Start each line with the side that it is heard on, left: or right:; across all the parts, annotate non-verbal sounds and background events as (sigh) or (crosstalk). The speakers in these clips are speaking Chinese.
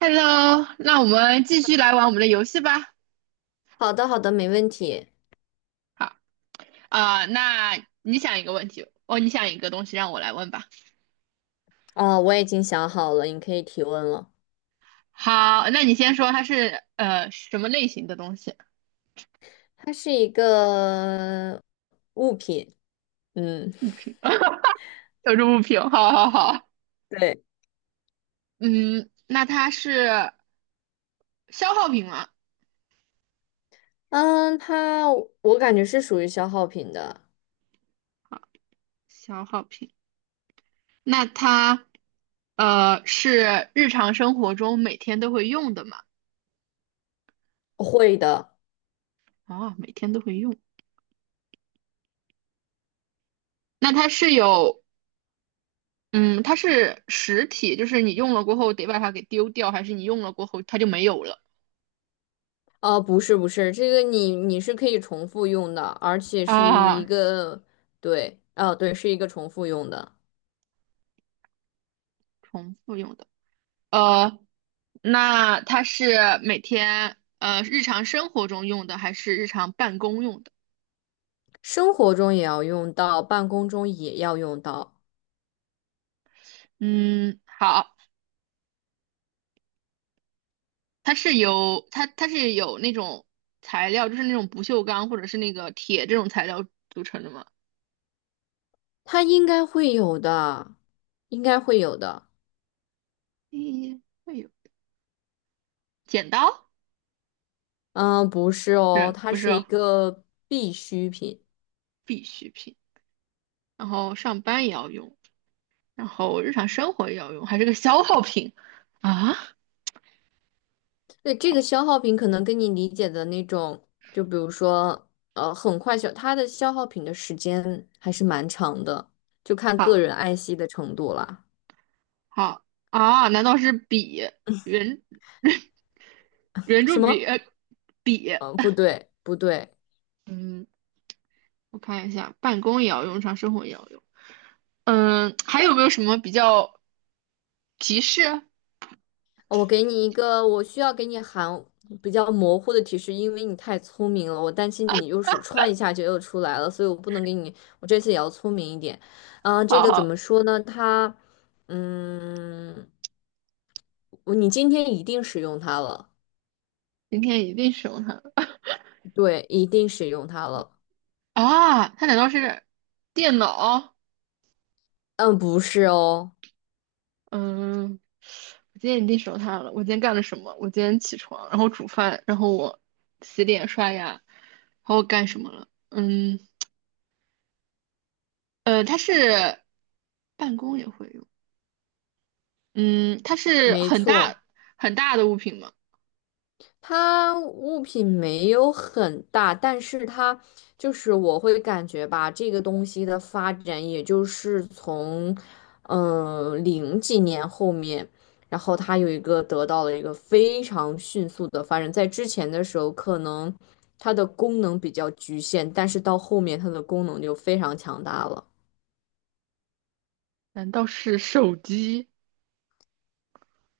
right: Hello，那我们继续来玩我们的游戏吧。
left: 好的，好的，没问题。
right: 好，啊、那你想一个问题，哦，你想一个东西让我来问吧。
left: 哦，我已经想好了，你可以提问了。
right: 好，那你先说它是什么类型的东西？
left: 它是一个物品，嗯，
right: 有这物品，好好好。
left: 对。
right: 嗯，那它是消耗品吗？
left: 嗯，它我感觉是属于消耗品的。
right: 好，消耗品。那它是日常生活中每天都会用的吗？
left: 会的。
right: 哦，每天都会用。那它是有嗯，它是实体，就是你用了过后得把它给丢掉，还是你用了过后它就没有了
left: 啊，不是，不是，这个你是可以重复用的，而且是一
right: 啊？
left: 个，对，啊，对，是一个重复用的。
right: 重复用的，呃，那它是每天日常生活中用的，还是日常办公用的？
left: 生活中也要用到，办公中也要用到。
right: 嗯，好，它是有那种材料，就是那种不锈钢或者是那个铁这种材料组成的吗？
left: 它应该会有的，应该会有的。
right: 咦，会有剪刀？
left: 嗯，不是
right: 不
left: 哦，
right: 是
left: 它
right: 不是
left: 是一
right: 哦，
left: 个必需品。
right: 必需品，然后上班也要用。然后日常生活也要用，还是个消耗品啊？
left: 对，这个
right: 好，
left: 消耗品可能跟你理解的那种，就比如说，很快消，它的消耗品的时间还是蛮长的，就看个
right: 好，
left: 人爱惜的程度啦。
right: 好啊？难道是笔、圆 (laughs) 圆
left: 什
right: 珠笔、
left: 么？
right: 笔？
left: 嗯，不对，不对。
right: 嗯，我看一下，办公也要用上，日常生活也要用。嗯，还有没有什么比较提示？
left: 我给你一个，我需要给你含比较模糊的提示，因为你太聪明了，我担心你又是歘一下就又出来了，所以我不能给你，我这次也要聪明一点。啊、这个怎
right: 好，
left: 么说呢？它，嗯，我你今天一定使用它了。
right: 今天一定使用它了
left: 对，一定使用它了。
right: 啊！它难道是电脑？
left: 嗯，不是哦。
right: 嗯，我今天已经手它了。我今天干了什么？我今天起床，然后煮饭，然后我洗脸刷牙，然后我干什么了？嗯，它是办公也会用。嗯，它是
left: 没
right: 很大
left: 错。
right: 很大的物品吗？
left: 它物品没有很大，但是它就是我会感觉吧，这个东西的发展，也就是从零几年后面，然后它有一个得到了一个非常迅速的发展，在之前的时候可能它的功能比较局限，但是到后面它的功能就非常强大了。
right: 难道是手机？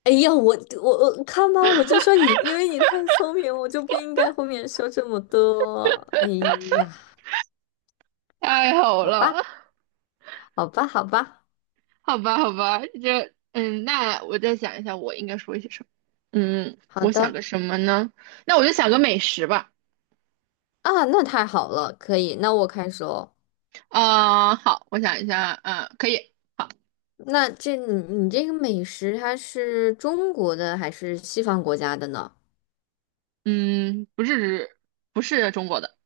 left: 哎呀，我我看吧，我就说你，因为你太聪明，我就不应该后面说这么多。哎呀，
right: 太好
left: 好吧。
right: 了，
left: 好吧，好吧，
right: (laughs) 好吧，好吧，那我再想一下，我应该说一些什么？嗯，
left: 好
right: 我想
left: 的。
right: 个什么呢？那我就想个美食吧。
left: 啊，那太好了，可以，那我开始哦。
right: 啊、好，我想一下，啊、可以。
left: 那这你你这个美食，它是中国的还是西方国家的呢？
right: 嗯，不是，不是中国的，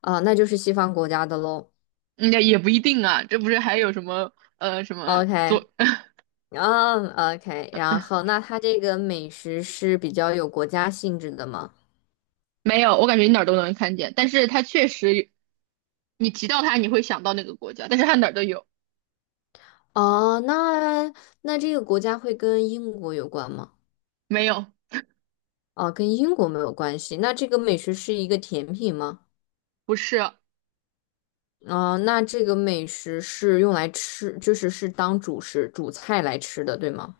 left: 啊，那就是西方国家的喽。
right: 应也不一定啊。这不是还有什么
left: OK，
right: 左？
left: 嗯，OK，然
right: 呃
left: 后那它这个美食是比较有国家性质的吗？
right: 没有，我感觉你哪儿都能看见，但是它确实，你提到它你会想到那个国家，但是它哪儿都有。
left: 哦，那这个国家会跟英国有关吗？
right: 没有，
left: 哦，跟英国没有关系。那这个美食是一个甜品吗？
right: 不是，
left: 哦，那这个美食是用来吃，就是是当主食、主菜来吃的，对吗？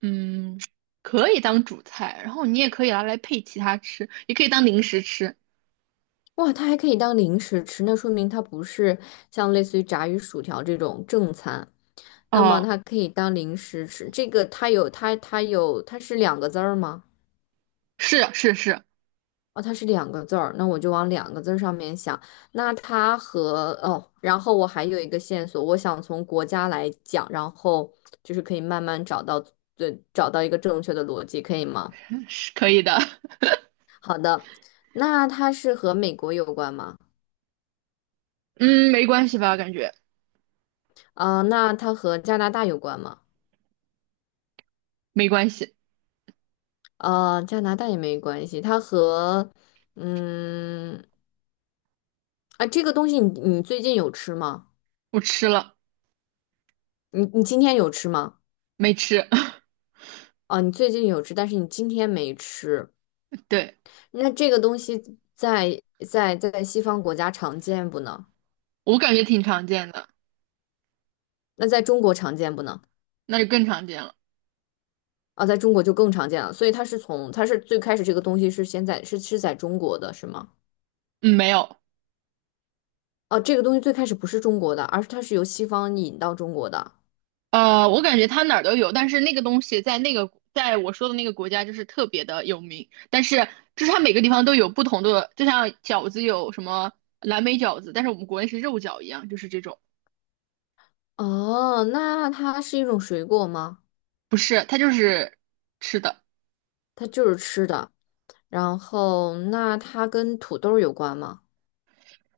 right: 嗯，可以当主菜，然后你也可以拿来配其他吃，也可以当零食吃。
left: 哇，它还可以当零食吃，那说明它不是像类似于炸鱼薯条这种正餐，那么
right: 哦，
left: 它可以当零食吃。这个它是两个字儿吗？
right: 是啊是是，
left: 哦，它是两个字儿，那我就往两个字儿上面想。那它和哦，然后我还有一个线索，我想从国家来讲，然后就是可以慢慢找到，对，找到一个正确的逻辑，可以吗？
right: 是可以的。
left: 那它是和美国有关吗？
right: (laughs) 嗯，没关系吧？感觉
left: 啊，那它和加拿大有关吗？
right: 没关系，
left: 呃，加拿大也没关系。它和，嗯，啊，这个东西你最近有吃吗？
right: 我吃了
left: 你今天有吃吗？
right: 没吃？
left: 啊，你最近有吃，但是你今天没吃。
right: (laughs) 对，
left: 那这个东西在西方国家常见不呢？
right: 我感觉挺常见的。
left: 那在中国常见不呢？
right: 那就更常见了。
left: 啊，在中国就更常见了。所以它是从它是最开始这个东西是先在是在中国的是吗？
right: 嗯，没有，
left: 哦，这个东西最开始不是中国的，而是它是由西方引到中国的。
right: 我感觉它哪儿都有，但是那个东西在那个在我说的那个国家就是特别的有名，但是就是它每个地方都有不同的，就像饺子有什么蓝莓饺子，但是我们国内是肉饺一样，就是这种，
left: 哦，那它是一种水果吗？
right: 不是，它就是吃的。
left: 它就是吃的。然后，那它跟土豆儿有关吗？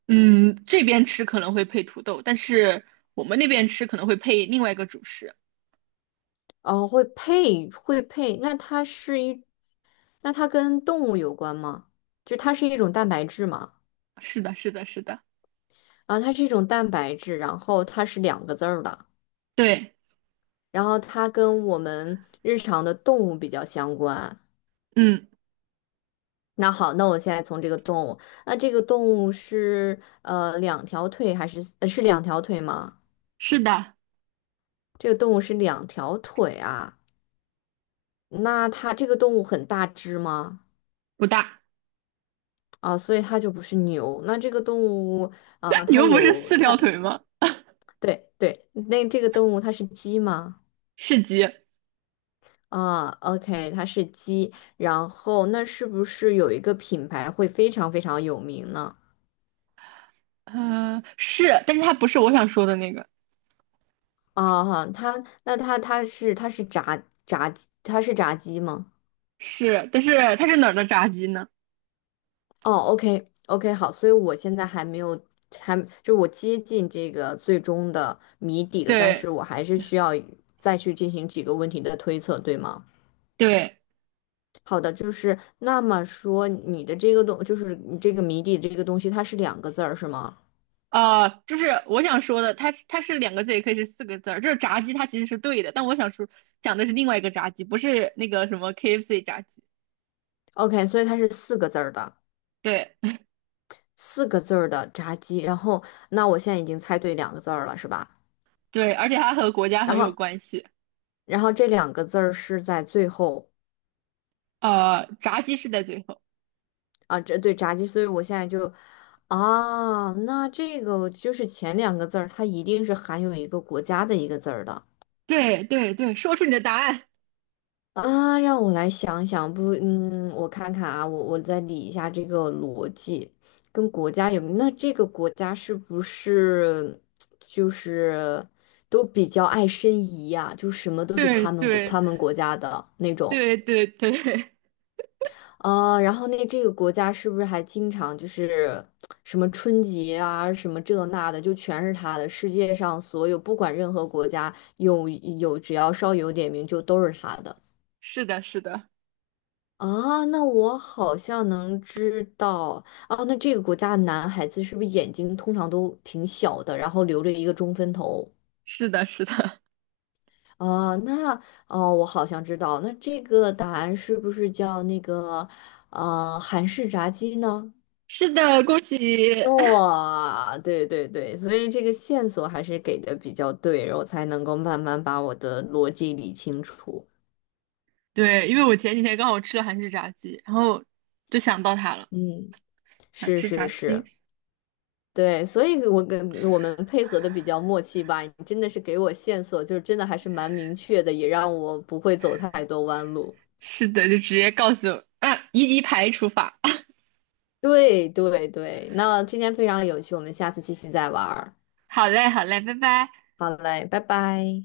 right: 嗯，这边吃可能会配土豆，但是我们那边吃可能会配另外一个主食。
left: 哦，会配。那它是一，那它跟动物有关吗？就它是一种蛋白质嘛？
right: 是的，是的，是的，
left: 啊，它是一种蛋白质，然后它是两个字儿的，
right: 对，
left: 然后它跟我们日常的动物比较相关。
right: 嗯，
left: 那好，那我现在从这个动物，那这个动物是两条腿还是是两条腿吗？
right: 是的，
left: 这个动物是两条腿啊，那它这个动物很大只吗？
right: 不大。
left: 啊，所以它就不是牛。那这个动物啊，
right: (laughs) 你
left: 它
right: 们不是
left: 有
right: 四
left: 它，
right: 条腿吗？
left: 对对，那这个动物它是鸡吗？
right: 是鸡。
left: 啊，OK，它是鸡。然后那是不是有一个品牌会非常非常有名呢？
right: 是，但是它不是我想说的那个，
left: 啊，哈，它那它是炸鸡，它是炸鸡吗？
right: 是，但是它是哪儿的炸鸡呢？
left: 哦，OK OK,好，所以我现在还没有，还就是我接近这个最终的谜底了，但
right: 对
left: 是我还是需要再去进行几个问题的推测，对吗？
right: 对，
left: 好的，就是那么说你的这个东，就是你这个谜底这个东西，它是两个字儿是吗
right: 就是我想说的，它是两个字，也可以是四个字儿。就是炸鸡它其实是对的，但我想说讲的是另外一个炸鸡，不是那个什么 KFC 炸鸡。
left: ？OK，所以它是四个字儿的，
right: 对
left: 四个字儿的炸鸡。然后那我现在已经猜对两个字儿了，是吧？
right: 对，而且它和国家
left: 然
right: 很有
left: 后
right: 关系。
left: 然后这两个字儿是在最后。
right: 炸鸡是在最后。
left: 啊，这对炸鸡，所以我现在就，啊，那这个就是前两个字儿，它一定是含有一个国家的一个字儿的
right: 对对对，说出你的答案。
left: 啊。让我来想想，不，嗯，我看看啊，我再理一下这个逻辑，跟国家有，那这个国家是不是就是都比较爱申遗呀、就什么都是
right: 对
left: 他们国
right: 对
left: 他们国家的那种。
right: 对对对，(laughs)
left: 啊，然后那这个国家是不是还经常就是什么春节啊，什么这那的，就全是他的。世界上所有不管任何国家有，只要稍有点名就都是他的
right: 是的，是的，
left: 啊。那我好像能知道啊，那这个国家的男孩子是不是眼睛通常都挺小的，然后留着一个中分头
right: 是的，是的，
left: 啊？那哦，我好像知道，那这个答案是不是叫那个韩式炸鸡呢？
right: (laughs) 是的，恭喜
left: 哇，对对对，所以这个线索还是给的比较对，然后才能够慢慢把我的逻辑理清楚。
right: 对，因为我前几天刚好吃了韩式炸鸡，然后就想到它了，
left: 嗯，
right: 想
left: 是
right: 吃
left: 是
right: 炸鸡。
left: 是，对，所以我跟我们配合的比较默契吧。你真的是给我线索，就是真的还是蛮明确的，也让我不会走太多弯路。
right: 是的，就直接告诉我，嗯，一级排除法。(laughs)
left: 对对对，那今天非常有趣，我们下次继续再玩儿。
right: 好嘞，好嘞，拜拜。
left: 好嘞，拜拜。